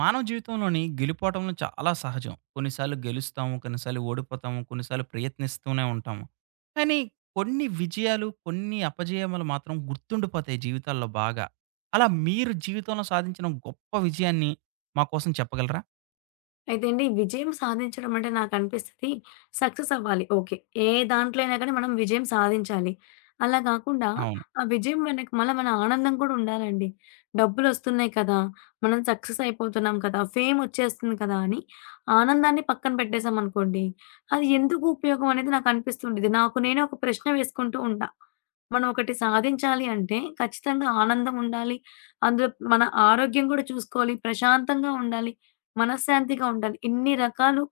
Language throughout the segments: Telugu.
మానవ జీవితంలోని గెలుపోటములు చాలా సహజం. కొన్నిసార్లు గెలుస్తాము, కొన్నిసార్లు ఓడిపోతాము, కొన్నిసార్లు ప్రయత్నిస్తూనే ఉంటాము. కానీ కొన్ని విజయాలు, కొన్ని అపజయములు మాత్రం గుర్తుండిపోతాయి జీవితాల్లో బాగా. అలా మీరు జీవితంలో సాధించిన గొప్ప విజయాన్ని మా కోసం చెప్పగలరా? అయితే అండి, విజయం సాధించడం అంటే నాకనిపిస్తది సక్సెస్ అవ్వాలి. ఓకే. ఏ దాంట్లో అయినా గానీ మనం విజయం సాధించాలి. అలా గాకుండా అవును. ఆ విజయం వెనక మళ్ళా మన ఆనందం కూడా ఉండాలండి. డబ్బులొస్తున్నాయి కదా! మనం సక్సెస్ అయిపోతున్నాం కదా! ఫేమ్ ఒచ్చేస్తుంది కదా! అని ఆనందాన్ని పక్కన పెట్టేసామనుకోండి, అది ఎందుకు ఉపయోగం అనేది నాకనిపిస్తుండేది. నాకు నేనే ఒక ప్రశ్న వేసుకుంటూ ఉంటా. మనం ఒకటి సాధించాలి అంటే ఖచ్చితంగా ఆనందం ఉండాలి. అందులో మన ఆరోగ్యం గూడా చూసుకోవాలి. ప్రశాంతంగా ఉండాలి. మనశ్శాంతిగా ఉండాలి. ఇన్ని రకాలు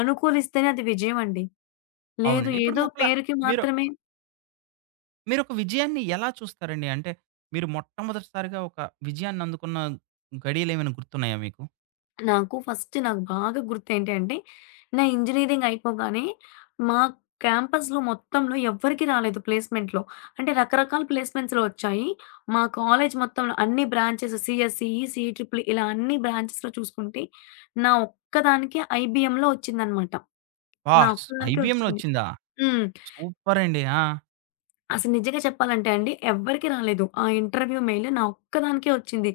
అనుకూలిస్తేనే అది విజయం అండి. లేదు అవునండి. ఇప్పుడు ఏదో ఒకలా పేరుకి మీరు మాత్రమే. మీరొక విజయాన్ని ఎలా చూస్తారండి? అంటే మీరు మొట్టమొదటిసారిగా ఒక విజయాన్ని అందుకున్న గడియలేమైనా గుర్తున్నాయా మీకు? నాకు బాగా గుర్తేంటి అంటే, నా ఇంజినీరింగ్ అయిపోగానే మా క్యాంపస్‌లో మొత్తంలో ఎవ్వరికీ రాలేదు ప్లేస్‌మెంట్‌లో. అంటే రకరకాల ప్లేస్‌మెంట్స్‌లో వచ్చాయి. మా కాలేజ్ మొత్తంలో అన్ని బ్రాంచెస్ సీఎస్ఈ, సీఈఈఈఈ ఇలా అన్ని బ్రాంచెస్‌లో చూసుకుంటే, నా ఒక్కదానికే ఐబీఎంలో వచ్చిందనమాట. నా వాహ్! ఒక్కదానికే ఐబీఎంలో వచ్చింది. వచ్చిందా? హ్మ్. సూపర్ అండి. ఆ! అసలు నిజంగా చెప్పాలంటే అండి ఎవ్వరికీ రాలేదు. ఆ ఇంటర్వ్యూ మెయిల్ నా ఒక్కదానికే వచ్చింది.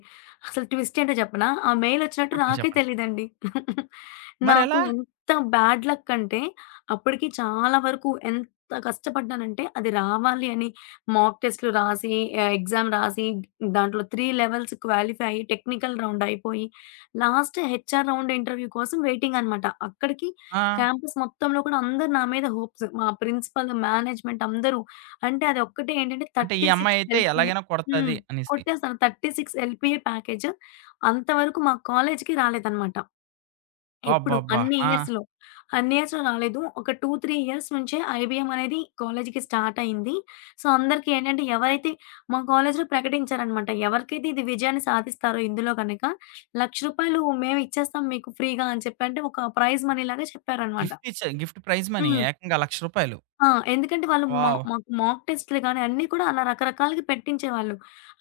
అసలు ట్విస్ట్ ఏంటో చెప్పనా? ఆ మెయిల్ వచ్చినట్టు చెప్పండి, నాకే చెప్పండి. తెలీదండి. నాకు మరెలా? ఎంత బ్యాడ్ లక్ అంటే అప్పటికి చాలా వరకు ఎంత కష్టపడ్డానంటే అది రావాలి అని మాక్ టెస్ట్‌లు రాసి, ఎగ్జామ్ రాసి దాంట్లో 3 లెవెల్స్ క్వాలిఫై అయ్యి టెక్నికల్ రౌండ్ అయిపోయి లాస్ట్ హెచ్ఆర్ రౌండ్ ఇంటర్వ్యూ కోసం వెయిటింగ్ అనమాట. అక్కడికి ఆ! క్యాంపస్ మొత్తంలో కూడా అందరూ నా మీద హోప్స్. మా ప్రిన్సిపల్, మేనేజ్మెంట్ అందరూ అంటే అదొక్కటే ఏంటంటే అంటే ఈ 36 అమ్మాయయితే ఎల్‌పీఏ. ఎలాగైనా హ్మ్. కొడతది అనేసి. కొట్టేసాను. 36 ఎల్‌పీఏ ప్యాకేజ్ అంతవరకు మా కాలేజ్‌కి రాలేదన్నమాట. ఎప్పుడు అబ్బబ్బబ్బా! అన్ని ఆ! ఇయర్స్‌లో. అన్ని ఇయర్స్‌లో రాలేదు. ఒక 2, 3 ఇయర్స్ నుంచే ఐబీఎం అనేది కాలేజ్‌కి స్టార్ట్ అయింది. సో, అందరికి ఏంటంటే ఎవరైతే మా కాలేజ్‌లో ప్రకటించారన్నమాట. ఎవరికైతే ఇది విజయాన్ని సాధిస్తారో ఇందులో గనక ₹1,00,000 మేము ఇచ్చేస్తాం మీకు ఫ్రీగా అని చెప్పి అంటే ఒక ప్రైజ్ మనీ లాగా చెప్పారన్నమాట. గిఫ్ట్ ఇచ్చే ప్రైజ్ మనీ హ్మ్. ఏకంగా రూ. 1,00,000. ఆ! ఎందుకంటే వాళ్ళు మా వావ్! మాకు మాక్ టెస్ట్‌లు గాని అన్నీ కూడా అలా రకరకాలుగా పెట్టించేవాళ్ళు.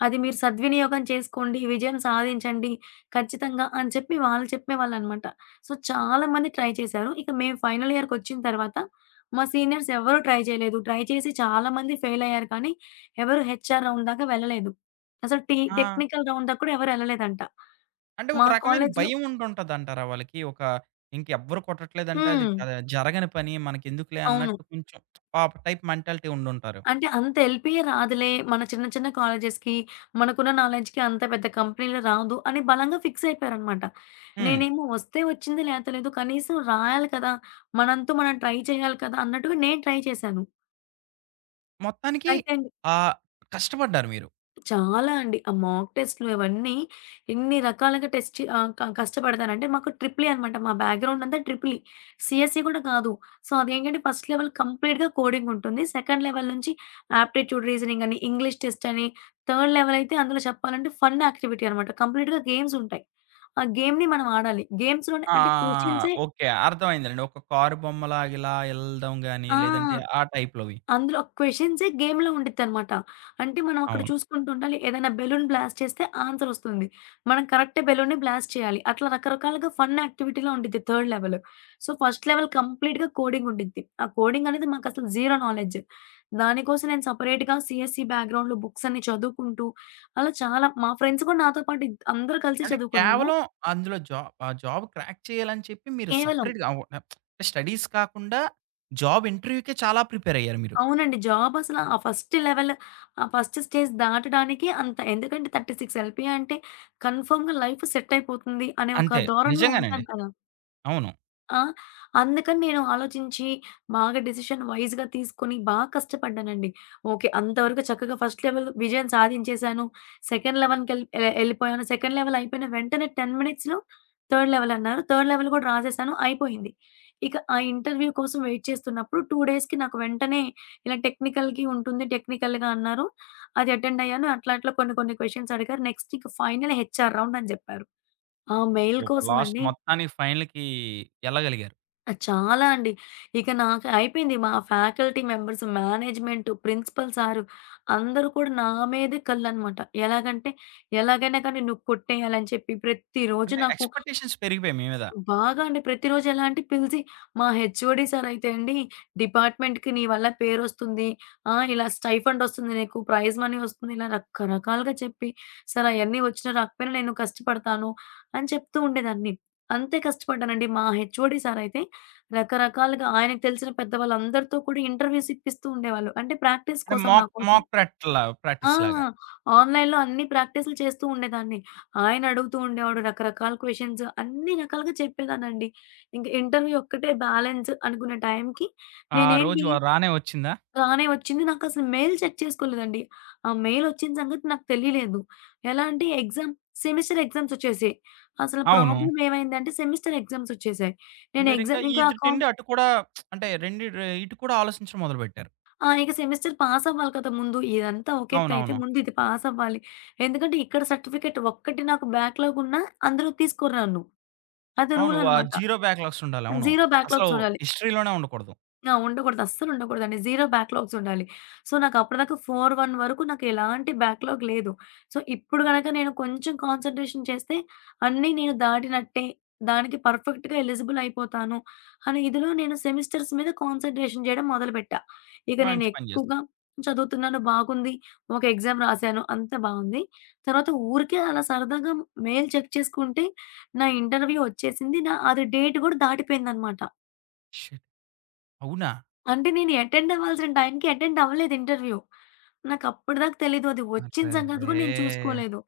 అది మీరు సద్వినియోగం చేసుకోండి, విజయం సాధించండి ఖచ్చితంగా అని చెప్పి వాళ్ళు చెప్పేవాళ్ళనమాట. సో, చాలా మంది ట్రై చేశారు. ఇక మేము ఫైనల్ ఇయర్‌కొచ్చిన తర్వాత మా సీనియర్స్ ఎవరు ట్రై చేయలేదు. ట్రై చేసి చాలా మంది ఫెయిల్ అయ్యారు కానీ ఎవరు హెచ్ఆర్ రౌండ్ దాకా వెళ్ళలేదు. అసలు ఆ! టెక్నికల్ రౌండ్ దాకా కూడా ఎవరు ఎళ్ళలేదంట. అంటే మా ఒక రకమైన కాలేజ్‌లో. భయం ఉండుంటదంటారా వాళ్ళకి? ఒక ఇంకెవ్వరు కొట్టట్లేదంటే అది హ్మ్. జరగని పని మనకెందుకులే అవును. అన్నట్టు కొంచెం పాప టైప్ మెంటాలిటీ ఉండుంటారు. అంటే అంత ఎల్‌పీఏ రాదులే. మన చిన్న చిన్న కాలేజెస్‌కి, మనకున్న నాలెడ్జ్‌కి అంత పెద్ద కంపెనీలు రాదు అని బలంగా ఫిక్స్ అయిపోయారనమాట. హ్మ్. నేనేమో వస్తే వచ్చింది లేతే లేదు. కనీసం రాయాలి కదా! మనంతు మనం ట్రై చేయాలి కదా! అన్నట్టుగా నేను ట్రై చేశాను. మొత్తానికి అయితే ఆహ్, కష్టపడ్డారు మీరు. చాలా అండి. ఆ మాక్ టెస్ట్‌లు ఇవన్నీ ఎన్ని రకాలుగా టెస్ట్ చే ఆహ్, క కష్టపడతానంటే మాకు ట్రిపుల్ ఈ అనమాట. మా బ్యాక్‌గ్రౌండ్ అంతా ట్రిపుల్ ఈ. సీఎస్ఈ కూడా కాదు. సో, అదేంటంటే ఫస్ట్ లెవెల్ కంప్లీట్‌గా కోడింగ్ ఉంటుంది. సెకండ్ లెవెల్ నుంచి ఆప్టిట్యూడ్ రీజనింగ్ అని, ఇంగ్లీష్ టెస్ట్ అని, థర్డ్ లెవెల్ అయితే అందులో చెప్పాలంటే ఫన్ యాక్టివిటీ అనమాట. కంప్లీట్‌గా గేమ్స్ ఉంటాయి. ఆ గేమ్‌ని మనం ఆడాలి. గేమ్స్‌లోనే ఆ! అంటే క్వెషన్సే. ఓకే, అర్థమైందిలెండి. ఒక కారు బొమ్మలాగిలా ఎళ్ళడం గాని, ఆ! లేదంటే ఆ టైప్‌లోవి. అందులో క్వెషన్సే గేమ్‌లా ఉండిద్దనమాట. అంటే మనం అక్కడ అవును. చూసుకుంటూ ఉండాలి. ఏదైనా బెలూన్ బ్లాస్ట్ చేస్తే ఆన్సర్ వస్తుంది. మనం కరెక్ట్ బెలూన్‌ని బ్లాస్ట్ చేయాలి. అట్లా రకరకాలుగా ఫన్ యాక్టివిటీలా ఉండిద్ది third level. So, first level కంప్లీట్‌గా కోడింగ్ ఉండిద్ది. ఆ కోడింగ్ అనేది మాకసలు జీరో నాలెడ్జ్. దానికోసం నేను సెపరేట్‌గా సీఎస్‌సి బ్యాక్‌గ్రౌండ్‌లో బుక్స్ అన్ని చదువుకుంటూ, అలా చాలా మా ఫ్రెండ్స్ కూడా నాతో పాటు అందరూ కలిసి అంటే చదువుకున్నాము. కేవలం అందులో ఆ జాబ్ క్రాక్ చేయాలని చెప్పి మీరు కేవలం సెపరేట్‌గా స్టడీస్ కాకుండా జాబ్ ఇంటర్వ్యూకే చాలా ప్రిపేర్ అయ్యారు మీరు. అవునండి. జాబసల ఆ ఫస్ట్ లెవెల్, ఆ ఫస్ట్ స్టేజ్ దాటడానికే అంత ఎందుకంటే 36 ఎల్‌పీఏ అంటే కన్ఫర్మ్‌గా లైఫ్ సెట్ అయిపోతుంది అనే ఒక అంతే. ధోరణిలో ఉంటాం నిజంగానండి. కదా! అవును. ఆ! అందుకని నేను ఆలోచించి, బాగా డెసిషన్ వైస్‌గా తీసుకొని, బాగా కష్టపడ్డానండి. ఓకే. అంతవరకు చక్కగా ఫస్ట్ లెవెల్ విజయం సాధించేశాను. సెకండ్ లెవెల్‌కెళ్ ఎ ఎళ్ళిపోయాను. సెకండ్ లెవెల్ అయిపోయిన వెంటనే 10 మినిట్స్‌లో థర్డ్ లెవెల్ అన్నారు. థర్డ్ లెవెల్ కూడా రాసేసాను. అయిపోయింది. ఇక ఆ ఇంటర్వ్యూ కోసం వెయిట్ చేస్తున్నప్పుడు 2 డేస్‌కి నాకు వెంటనే ఇలా టెక్నికల్‌కి ఉంటుంది. టెక్నికల్‌గా అన్నారు. అది అటెండ్ అయ్యాను. అట్లా అట్లా కొన్ని కొన్ని క్వెషన్స్ అడిగారు. నెక్స్ట్ ఇక ఫైనల్ హెచ్ఆర్ రౌండ్ అని జెప్పారు. ఆ మెయిల్ సూపర్. కోసం లాస్ట్ అండి. మొత్తానికి ఫైనల్‌కి ఎళ్ళగలిగారు. ఆ! చాలా అండి. ఇక నాకు అయిపోయింది. మా faculty members, management, principal sir అందరూ కూడా నా మీదే కళ్ళనమాట. ఎలాగంటే ఎలాగైనా కానీ నువ్వు కొట్టేయాలని చెప్పి ప్రతిరోజు అంటే నాకు ఎక్స్‌పెక్టేషన్స్ పెరిగిపోయాయి మీ మీద. బాగా అండి. ప్రతిరోజు ఎలా అంటే పిలిచి, మా హెచ్ఓడి సార్ అయితే అండి, "డిపార్ట్మెంట్‌కి నీ వల్ల పేరొస్తుంది. ఆ! ఇలా స్టైఫండ్ ఒస్తుంది నీకు. ప్రైజ్ మనీ ఒస్తుంది." ఇలా రకరకాలుగా చెప్పి, "సార్ అయన్నీ వచ్చినా రాకపోయినా నేను కష్టపడతాను" అని చెప్తూ ఉండేదాన్ని. అంతే కష్టపడ్డానండి. మా హెచ్ఓడి సార్ అయితే రకరకాలుగా ఆయనకు తెలిసిన పెద్దవాళ్ళందరితో కూడా ఇంటర్వ్యూస్ ఇప్పిస్తూ ఉండేవాళ్ళు. అంటే ప్రాక్టీస్ అంటే కోసం నా మాక్ కోసం. మాక్ ప్రాక్ట్‌లా ఆ! ప్రాక్టీస్‌లాగా. ఆన్‌లైన్‌లో అన్ని ప్రాక్టీసులు చేస్తూ ఉండేదాన్ని. ఆయన అడుగుతూ ఉండేవాడు రకరకాల క్వెషన్స్ అన్ని రకాలుగా చెప్పేదాన్నండి. ఇంక ఇంటర్వ్యూ ఒక్కటే బ్యాలెన్స్ అనుకునే టైంకి ఆ నేనేంటి రోజు రానే వచ్చిందా? రానే వచ్చింది. నాకసలు మెయిల్ చెక్ చేసుకోలేదండి. ఆ మెయిల్ వచ్చిన సంగతి నాకు తెలియలేదు. ఎలా అంటే ఎగ్జామ్ సెమిస్టర్ ఎగ్జామ్స్ వచ్చేసాయి. అసలు అవును. ప్రాబ్లమ్ ఏమైందంటే సెమిస్టర్ ఎగ్జామ్స్ వచ్చేసాయి. నేను మీరింకా ఎగ్జామ్ ఇంకా కాం. ఇటునుండి అటు కూడా అంటే రెండు ఇటు కూడా ఆలోచించడం మొదలుపెట్టారు. ఆ! ఇక సెమిస్టర్ పాసవ్వాలి కదా! ముందు. ఇదంతా ఒక ఎత్తయితే అవునవును. ముందు ఇది పాసవ్వాలి. ఎందుకంటే ఇక్కడ సర్టిఫికేట్ ఒక్కటి నాకు బ్యాక్‌లాగున్నా అందరూ తీసుకోరు నన్ను. అది అవును. రూలనమాట. జీరో బ్యాక్‌లాగ్స్ ఉండాలి. అవును. జీరో అసలు బ్యాక్‌లాగ్స్ ఉండాలి. హిస్టరీలోనే ఉండకూడదు. ఆ! ఉండకూడదు. అస్సలుండకూడదండి. జీరో బ్యాక్‌లాగ్స్ ఉండాలి. సో, నాకప్పటిదాకా 4:1 వరకు నాకెలాంటి బ్యాక్‌లాగ్ లేదు. సో, ఇప్పుడు గనక నేను కొంచెం కాన్సంట్రేషన్ చేస్తే అన్నీ నేను దాటినట్టే. దానికి పర్ఫెక్ట్‌గా ఎలిజిబుల్ అయిపోతాను అనే ఇదిలో నేను సెమిస్టర్స్ మీద కాన్సంట్రేషన్ చేయడం మొదలుపెట్టా. ఇక నేను మంచి పని ఎక్కువగా చేశారు. చదువుతున్నాను బాగుంది. ఒక ఎగ్జామ్ రాశాను అంతా బావుంది. తర్వాత ఊరికే అలా సరదాగా మెయిల్ చెక్ చేసుకుంటే నా ఇంటర్వ్యూ వచ్చేసింది. నా అది డేట్ గూడా దాటిపోయిందనమాట. షిట్! అవునా? అంటే నేను అటెండ్ అవ్వాల్సిన టైంకి అటెండ్ అవ్వలేదు ఇంటర్వ్యూ. నాకప్పటిదాకా తెలీదు. అది వచ్చిన సంగతి కూడా అరెరే! నేను చూసుకోలేదు.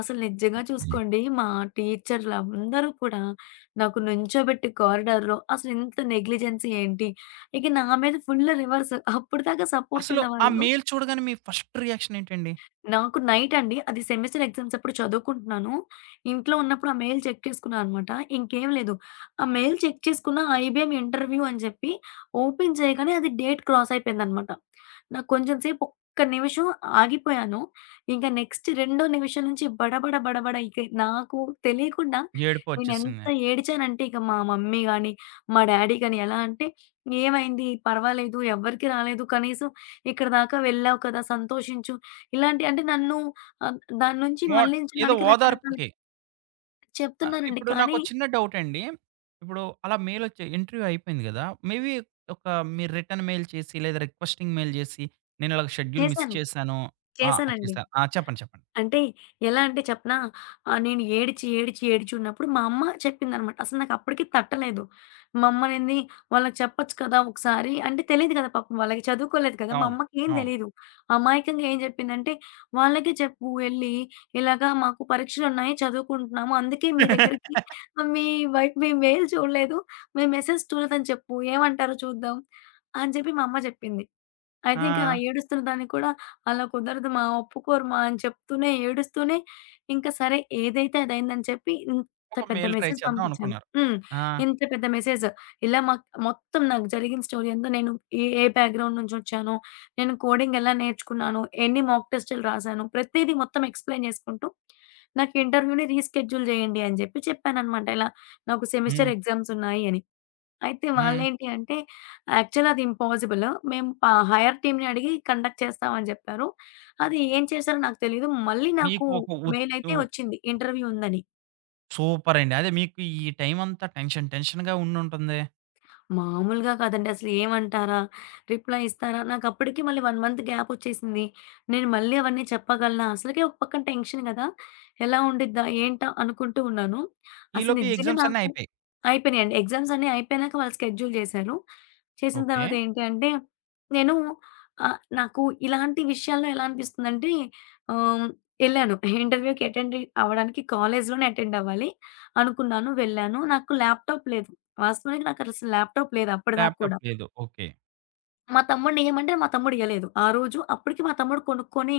అసలు నిజంగా చూసుకోండి మా టీచర్‌లందరూ కూడా నాకు నుంచోబెట్టి కారిడార్‌లో అసలు ఇంత నెగ్లిజెన్స్ ఏంటి? ఇక నా మీద ఫుల్ రివర్స్ అప్పటిదాకా సపోర్ట్ అసలు ఆ ఉన్నవాళ్ళు. మెయిల్ చూడగానే మీ ఫస్ట్ రియాక్షన్ ఏంటండి? నాకు నైట్ అండి. అది సెమిస్టర్ ఎగ్జామ్స్ అప్పుడు చదువుకుంటున్నాను. ఇంట్లో ఉన్నప్పుడు ఆ మెయిల్ చెక్ చేసుకున్నాననమాట. ఇంకేం లేదు. ఆ మెయిల్ చెక్ చేసుకున్న ఐబీఎం ఇంటర్వ్యూ అని చెప్పి ఓపెన్ చేయగానే అది డేట్ క్రాస్ అయిపోయిందనమాట. నాకు కొంచెం సేపు ఒక్క నిమిషం ఆగిపోయాను. ఇంక నెక్స్ట్ రెండో నిమిషం నుంచి బడబడ బడబడ ఇక నాకు తెలియకుండా నేనెంత ఏడుపొచ్చేసింది. ఏడిచానంటే ఇక మా మమ్మీ గాని, మా డ్యాడీ గాని ఎలా అంటే, "ఏమైంది? పర్వాలేదు. ఎవ్వరికీ రాలేదు. కనీసం ఇక్కడి దాకా వెళ్ళావు కదా! సంతోషించు." ఇలాంటి అంటే నన్ను దాని నుంచి మోట్ ఏదో మళ్ళించడానికి రకరకాలు ఓదార్పుకి. చెప్తున్నారండి. ఇప్పుడు నాకో కానీ చిన్న డౌటండి. ఇప్పుడు అలా మెయిలొచ్చే ఇంటర్వ్యూ అయిపోయింది గదా! మేబీ ఒక మీరు రిటర్న్ మెయిల్ చేసి, లేదా రిక్వెస్టింగ్ మెయిల్ చేసి, నేను ఇలాగ షెడ్యూల్ మిస్ చేశాను. చేశాను. ఆ! చేశానండి. చేశా. ఆ! చెప్పండి, చెప్పండి. అంటే ఎలా అంటే చెప్పనా? నేను ఏడిచి, ఏడిచి, ఏడిచున్నప్పుడు మా అమ్మ చెప్పిందనమాట. అసలు నాకు అప్పటికి తట్టలేదు. మా అమ్మనేంది వాళ్ళకి చెప్పొచ్చు కదా! ఒకసారి అంటే తెలీదు కదా! పాపం వాళ్ళకి చదువుకోలేదు కదా! మా అవును. అమ్మకి ఏం అవును. తెలీదు. అమాయకంగా ఏం చెప్పిందంటే, "వాళ్ళకే చెప్పు ఎళ్లి, ఇలాగా మాకు పరీక్షలున్నాయి, చదువుకుంటున్నాము. అందుకే మీ దగ్గరికి మీ వైపు మీ మెయిల్ చూడలేదు. మీ మెసేజ్ చూడలేదని చెప్పు. ఏమంటారో చూద్దాం" అని చెప్పి మా అమ్మ చెప్పింది. ఆ! అయితే ఇంకా ఆ ఏడుస్తున్న దాన్ని కూడా అలా కుదరదు మా, ఒప్పుకోరు మా అని చెప్తూనే ఏడుస్తూనే ఇంకా సరే ఏదైతే అదయిందని చెప్పి ఇంత ఒక పెద్ద మెయిల్ ట్రై మెసేజ్ చేద్దాం పంపించాను. అనుకున్నారు. హ్మ్. ఆ! ఇంత పెద్ద మెసేజ్ ఇలా మాక్ మొత్తం నాకు జరిగిన స్టోరీ అంతా నేను ఏ బ్యాక్‌గ్రౌండ్ నుంచొచ్చాను, నేను కోడింగ్ ఎలా నేర్చుకున్నాను, ఎన్ని మాక్ టెస్టులు రాశాను, ప్రతీదీ మొత్తం ఎక్స్‌ప్లెయిన్ చేసుకుంటూ నాకు ఇంటర్వ్యూని రీషెడ్యూల్ చేయండి అని చెప్పి చెప్పాననమాట. ఇలా నాకు సెమిస్టర్ హ్మ్. ఎగ్జామ్స్ ఉన్నాయి అని. అయితే హ్మ్. వాళ్ళేంటి అంటే, యాక్చువల్ అది ఇంపాసిబుల్. మేము ప హైర్ టీమ్‌ని అడిగి కండక్ట్ చేస్తామని జెప్పారు. అది ఏం చేశారో నాకు తెలీదు. మళ్ళీ నాకు మీకు ఒక మెయిల్ ఒత్తు అయితే వచ్చింది ఇంటర్వ్యూ ఉందని. సూపర్ అండి. అదే మీకు ఈ టైం అంతా టెన్షన్ టెన్షన్‌గా ఉండుంటుంది. మామూలుగా కాదండి. అసలు ఏమంటారా? రిప్లై ఇస్తారా? నాకప్పటికి మళ్ళీ 1 మంత్ గ్యాప్ ఒచ్చేసింది. నేను మళ్ళీ అవన్నీ చెప్పగలనా? అసలకే ఒక పక్కన టెన్షన్ గదా! ఎలా ఉండిద్దా? ఏంటా? అనుకుంటూ ఉన్నాను. అసలు ఈలోపు ఈ నిజంగా ఎగ్జామ్స్ అన్నీ నాకు అయిపోయాయి. అయిపోయినాయండి. ఎగ్జామ్స్ అన్నీ అయిపోయినాక వాళ్ళు స్కెడ్యూల్ జేశారు. చేసిన ఓకే. తర్వాత ఏంటి అంటే, నేను నాకు ఇలాంటి విషయాల్లో ఎలా అనిపిస్తుందంటే ఆహ్, ఎళ్ళాను. ఇంటర్వ్యూకి అటెండ్ అవ్వడానికి కాలేజ్‌లోనే అటెండ్ అవ్వాలి అనుకున్నాను. వెళ్ళాను. నాకు ల్యాప్‌టాప్ లేదు. వాస్తవానికి నాకసలు ల్యాప్‌టాప్ లేదు అప్పటిదాకా ల్యాప్‌టాప్ కూడా. లేదు, ఓకే. మా తమ్ముడిని ఇయ్యమంటే మా తమ్ముడు ఇయ్యలేదు. ఆ రోజు అప్పటికి మా తమ్ముడు కొనుక్కొని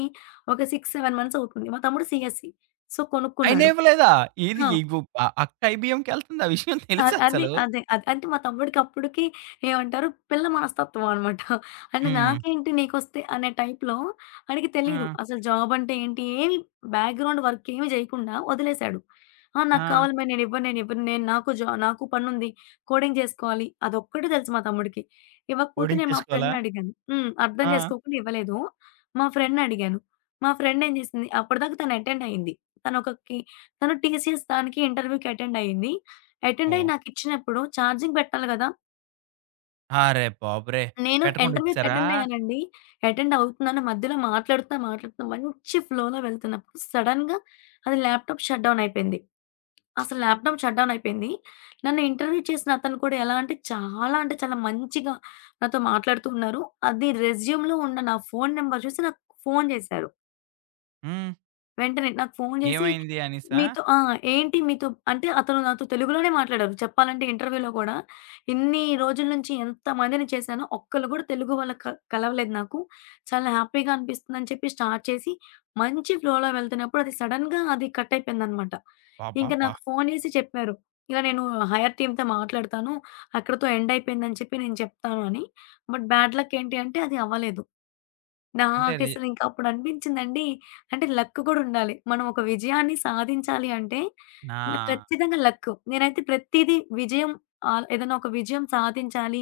ఒక 6, 7 మంత్స్ అవుతుంది. మా తమ్ముడు సీఎస్‌సి. సో, అయినా కొనుక్కున్నాడు. ఇవ్వలేదా? ఏది ఆ! ఇవ్వు. అక్క ఐబీఎంకెళ్తుంది. ఆ విషయం అ తెలుసా అదే. అసలు? అదే. అదే. అంటే మా తమ్ముడికప్పటికి ఏమంటారు పిల్ల మనస్తత్వం అనమాట. అంటే హ్మ్. నాకేంటి నీకొస్తే అనే టైప్‌లో ఆడికి తెలీదు. ఆ! అసలు జాబ్ అంటే ఏంటి ఏమి బ్యాక్‌గ్రౌండ్ వర్క్ ఏమి చేయకుండా వదిలేసాడు. ఆ! నాకు ఆ! కావాలి నేనివ్వను, నేనివ్వను, నేను ఇవ్వను నేను నాకు పనుంది. కోడింగ్ చేసుకోవాలి. అదొక్కటే తెలుసు మా తమ్ముడికి. ఇవ్వకపోతే కోడింగ్ నేను మా చేసుకోవాలా? ఫ్రెండ్‌నడిగాను. హ్మ్. అర్థం ఆ! చేసుకోకుండా ఇవ్వలేదు. మా ఫ్రెండ్‌నడిగాను. మా ఫ్రెండ్ ఏం చేసింది అప్పటిదాకా తను అటెండ్ అయింది. తనొకకి తను టీసీఎస్ దానికి ఇంటర్వ్యూకి అటెండ్ అయింది. అటెండ్ అయ్యి ఓహ్! నాకిచ్చినప్పుడు ఛార్జింగ్ పెట్టాలి గదా! అరె బాబురే! నేను పెట్టకుండా ఇంటర్వ్యూకి ఇచ్చేసారా? అటెండ్ అయ్యానండి. అటెండ్ అవుతున్నాను. మధ్యలో మాట్లాడుతున్నా మంచి ఫ్లోలో వెళ్తున్నప్పుడు సడెన్‌గా అది ల్యాప్‌టాప్ షట్ డౌన్ అయిపోయింది. అసలు ల్యాప్‌టాప్ షట్ డౌన్ అయిపోయింది. నన్ను ఇంటర్వ్యూ చేసిన అతను కూడా ఎలా అంటే చాలా మంచిగా నాతో మాట్లాడుతూ ఉన్నారు. అది రెస్యూమ్‌లో ఉన్న నా ఫోను నంబర్ చూసి నాకు ఫోను జేశారు. హ్మ్. వెంటనే నాకు ఫోను జేసి, ఏమైంది అనేసా? "మీతో" ఆ! "ఏంటి మీతో" అంటే అతను నాతో తెలుగులోనే మాట్లాడారు. చెప్పాలంటే ఇంటర్వ్యూలో గూడా, ఇన్ని రోజుల నుంచి ఎంతమందిని చేశానో, ఒక్కళ్ళు గూడా తెలుగు వాళ్ళు కలవలేదు నాకు. చాలా హ్యాపీగా అనిపిస్తుందని చెప్పి స్టార్ట్ చేసి, మంచి ఫ్లోలో వెళ్తున్నప్పుడు అది సడెన్‌గా కట్ అయిపోయిందనమాట. ఇంక అబ్బబ్బా! నాకు ఫోను జేసి చెప్పారు. "ఇలా నేను హైర్ టీమ్‌తో మాట్లాడతాను. అక్కడితో ఎండ్ అయిపోయిందని చెప్పి నేను చెప్తాను" అని. బట్ బ్యాడ్ లక్ ఏంటి అంటే అది అవ్వలేదు. అంటే రి నాకసలు ఇంక అప్పుడు అనిపించిందండి అంటే లక్ కూడా ఉండాలి. మనం ఒక విజయాన్ని సాధించాలి అంటే నా ఖచ్చితంగా లక్. నేనైతే ప్రతీదీ విజయం ఏదైనా ఒక విజయం సాధించాలి,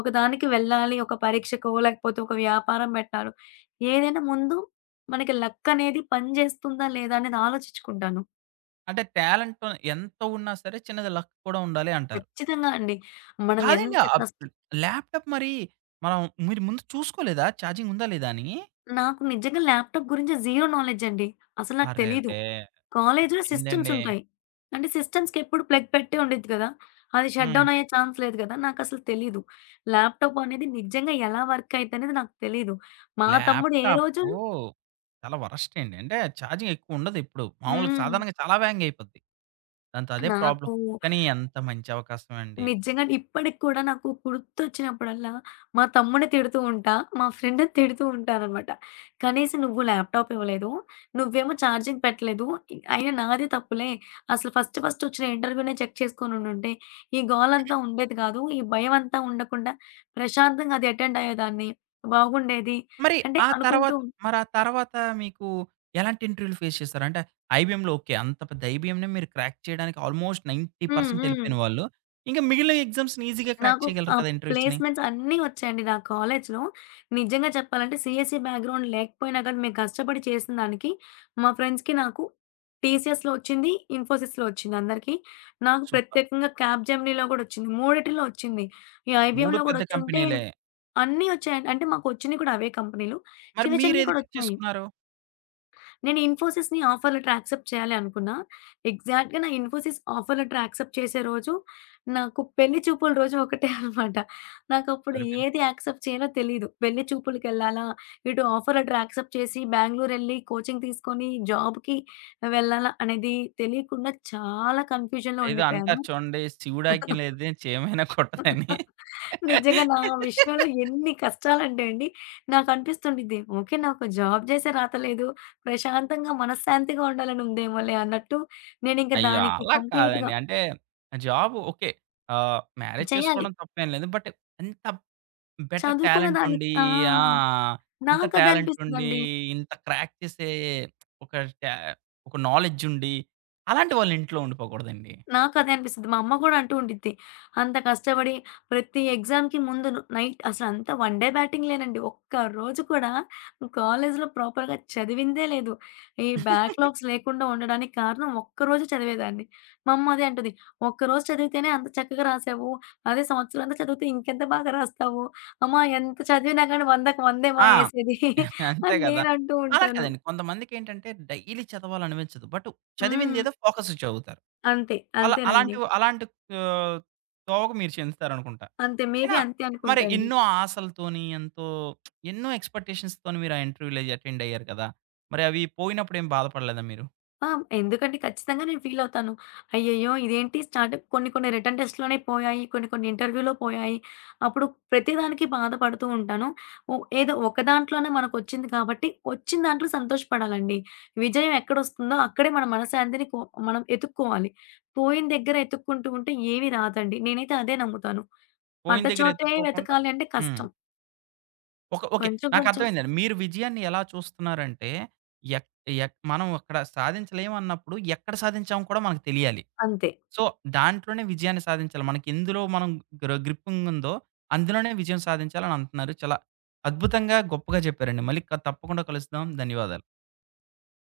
ఒక దానికి వెళ్ళాలి, ఒక పరీక్షకో లేకపోతే ఒక వ్యాపారం పెట్టాలో, ఏదైనా ముందు మనకి లక్ అనేది పని చేస్తుందా లేదా అనేది ఆలోచించుకుంటాను. అంటే టాలెంట్ ఎంత ఉన్నా సరే చిన్నది లక్ కూడా ఉండాలి అంటారు. ఖచ్చితంగా అండి. మనం కాదండి. ఎంత అప్ కష్ట ల్యాప్‌టాప్ మరి మనం మీరు ముందు చూసుకోలేదా? ఛార్జింగ్ ఉందా, లేదా అని? నాకు నిజంగా ల్యాప్‌టాప్ గురించి జీరో నాలెడ్జ్ అండి. అసలు నాకు తెలీదు. అరెరే! కాలేజ్‌లో సిస్టమ్స్ పోయిందండి. ఉంటాయి. అంటే సిస్టమ్స్‌కెప్పుడు ప్లగ్ పెట్టే ఉండిద్ది కదా! అది షట్ హ్మ్. డౌన్ అయ్యే ఛాన్స్ లేదు కదా! నాకసలు తెలీదు. ల్యాప్‌టాప్ అనేది నిజంగా ఎలా వర్క్ అయిద్దనేది నాకు తెలీదు. మా తమ్ముడు ఏ రోజు. ల్యాప్‌టాపు చాలా వరస్ట్ అండి. అంటే ఛార్జింగ్ ఎక్కువ ఉండదు ఎప్పుడు. మామూలుగా హ్మ్. సాధారణంగా చాలా వేగంగా అయిపోద్ది. దాంతో అదే నాకు ప్రాబ్లమ్. కానీ ఎంత మంచి అవకాశం అండి. నిజంగానే ఇప్పటికి కూడా నాకు గుర్తొచ్చినప్పుడల్లా, మా తమ్ముడిని తిడుతూ ఉంటా. మా ఫ్రెండ్‌ని తిడుతూ ఉంటాననమాట. కనీసం నువ్వు ల్యాప్‌టాప్ ఇవ్వలేదు. నువ్వేమో ఛార్జింగ్ పెట్టలేదు. అయినా నాది తప్పులే. అసలు ఫస్ట్ ఫస్ట్ వచ్చిన ఇంటర్వ్యూనే చెక్ చేసుకొనుండుంటే, ఈ గోలంతా ఉండేది కాదు. ఈ భయం అంతా ఉండకుండా ప్రశాంతంగా అది అటెండ్ అయ్యేదాన్ని. బాగుండేది. మరి అంటే ఆ అనుకుంటూ తర్వాత మరి ఆ తర్వాత మీకు ఎలాంటి ఇంటర్వ్యూలు ఫేస్ చేశారు? అంటే ఐబీఎంలో ఓకే. అంత పెద్ద ఐబీఎంని మీరు క్రాక్ చేయడానికి ఆల్మోస్ట్ హ్మ్. 90% హ్మ్. ఎళ్ళిపోయిన వాళ్ళు. ఇంక మిగిలిన ఎగ్జామ్స్‌ని ఈజీ‌గా క్రాక్ నాకు ఆ చేయగలరు కదా! ఇంటర్వ్యూస్‌ని. ప్లేస్‌మెంట్స్ అన్నీ వచ్చాయండి నా కాలేజ్‌లో. నిజంగా చెప్పాలంటే సీఎస్‌ఈ బ్యాక్‌గ్రౌండ్ లేకపోయినా గానీ, మేము కష్టపడి చేసిన దానికి మా ఫ్రెండ్స్‌కి, నాకు టీసీఎస్‌లో వచ్చింది. ఇన్ఫోసిస్‌లో వచ్చింది అందరికీ. నాకు సూపర్. ప్రత్యేకంగా క్యాప్‌జెమినీలో గూడా వచ్చింది. మూడిటిలో వచ్చింది. ఈ 3 ఐబీఎంలో గూడా పెద్ద వచ్చుంటే కంపెనీలే. అన్నీ వచ్చాయండి. అంటే మాకు వచ్చినయి కూడా అవే కంపెనీలు. మరి చిన్న చిన్నయి మీరేది కూడా పిక్ వచ్చాయి. చేసుకున్నారు? నేను 'ఇన్ఫోసిస్‌ని' ఆఫర్ లెటర్ యాక్సెప్ట్ చేయాలి అనుకున్నా. ఎగ్జాక్ట్‌గా నా 'ఇన్ఫోసిస్' ఆఫర్ లెటర్ యాక్సెప్ట్ చేసే రోజు, నాకు పెళ్లి చూపుల రోజు ఒకటే అన్నమాట. నాకప్పుడు సరిపోయింది. ఏది యాక్సెప్ట్ చేయాలో తెలీదు. పెళ్లి చూపులకెళ్ళాలా? ఇటు ఆఫర్ లెటర్ యాక్సెప్ట్ చేసి బెంగుళూరెళ్లి కోచింగ్ తీసుకొని జాబ్‌కి వెళ్ళాలా? అనేది తెలియకుండా చాలా కన్‌ఫ్యూజన్‌లో ఏదో ఉండిపోయాను. అంటారు చూడండి, శివుడాజ్ఞ లేనిదే చీమైనా కుట్టదని. నిజంగా నా విషయంలో ఎన్ని కష్టాలంటే అండి, నాకనిపిస్తుండిద్ది. ఓకే. నాకు జాబ్ చేసే రాత లేదు. ప్రశాంతంగా, మనశ్శాంతిగా ఉండాలని ఉందేమోలే అన్నట్టు నేనింక అయ్యో! దానికి అలా కంప్లీట్‌గా కాదండి. అంటే జాబ్ ఓకే. మ్యారేజ్ చేయాలి. చేసుకోవడం తప్పేం లేదు. బట్ ఇంత బెటర్ చదువుకున్న టాలెంట్ దానికి ఉండి, ఆ! ఆ! ఇంత టాలెంట్ ఉండి, నాకదనిపిస్తదండి. ఇంత క్రాక్ చేసే ఒక ట ఒక నాలెడ్జ్ ఉండి, అలాంటి వాళ్ళ ఇంట్లో ఉండిపోకూడదండి. నాకదే అనిపిస్తది. మా అమ్మ గూడా అంటూ ఉండిద్ది. అంత కష్టపడి ప్రతి ఎగ్జామ్‌కి ముందు నైట్ అసలంతా వన్ డే బ్యాటింగ్ లేనండి. ఒక్క రోజు కూడా కాలేజీలో ప్రాపర్‌గా చదివిందే లేదు. ఈ బ్యాక్‌లాగ్స్ లేకుండా ఉండడానికి కారణం ఒక్కరోజు చదివేదాన్ని. మా అమ్మ అదే అంటది. "ఒక్కరోజు చదివితేనే అంత చక్కగా రాసావు. అదే సంవత్సరం అంతా చదివితే ఇంకెంత బాగా రాస్తావు. అమ్మ ఎంత చదివినా గానీ 100కి 100 ఆ! ఏసేది" అంతే అని గదా! నేనంటూ అలా ఉంటాను. కాదండి. కొంతమందికేంటంటే డైలీ చదవాలనిపించదు. బట్ హ్మ్. చదివిందేదో ఫోకస్ చదువుతారు. అంతే. అలా అంతేనండి. అలాంటివి అలాంటి ఆహ్, తోవకు మీరు చెందుతారనుకుంటా. అంతే. మేబీ అయినా అంతే మరి అనుకుంటా అండి. ఎన్నో ఆశలతోని, ఎంతో ఎన్నో ఎక్స్‌పెక్టేషన్స్‌తోని మీరు ఆ ఇంటర్వ్యూ‌లు అటెండ్ అయ్యారు కదా! మరి అవి పోయినప్పుడేం బాధపడలేదా మీరు? ఆ! ఎందుకంటే ఖచ్చితంగా నేను ఫీలవుతాను. అయ్యయ్యో! ఇదేంటి స్టార్టప్ కొన్ని కొన్ని రిటర్న్ టెస్ట్‌లోనే పోయాయి. కొన్ని కొన్ని ఇంటర్వ్యూలో పోయాయి. అప్పుడు ప్రతి దానికి బాధపడుతూ ఉంటాను. ఓ ఏదో ఒక దాంట్లోనే మనకొచ్చింది కాబట్టి, వచ్చిన దాంట్లో సంతోషపడాలండి. విజయం ఎక్కడొస్తుందో అక్కడే మన మనశ్శాంతిని మనం ఎతుక్కోవాలి. పోయిన దగ్గర ఎతుక్కుంటూ ఉంటే ఏవి రాదండి. నేనైతే అదే నమ్ముతాను. పోయిన పడ్డ దగ్గర చోటే ఎతుక్కోకుండా. వెతకాలి అంటే హ్మ్. కష్టం. ఒక ఓకే, కొంచెం కొంచెం నాకర్థమైందండి. మీరు విజయాన్ని ఎలా చూస్తున్నారంటే, ఎక్ ఎక్ మనం అక్కడ సాధించలేమన్నప్పుడు ఎక్కడ సాధించామో కూడా మనకు తెలియాలి. అంతే. సో, దాంట్లోనే విజయాన్ని సాధించాలి. మనకెందులో మనం గ్రిప్పింగ్ ఉందో, అందులోనే విజయం సాధించాలని అంటున్నారు. చాలా అద్భుతంగా, గొప్పగా చెప్పారండి. మళ్ళీ తప్పకుండా కలుస్తాం. ధన్యవాదాలు.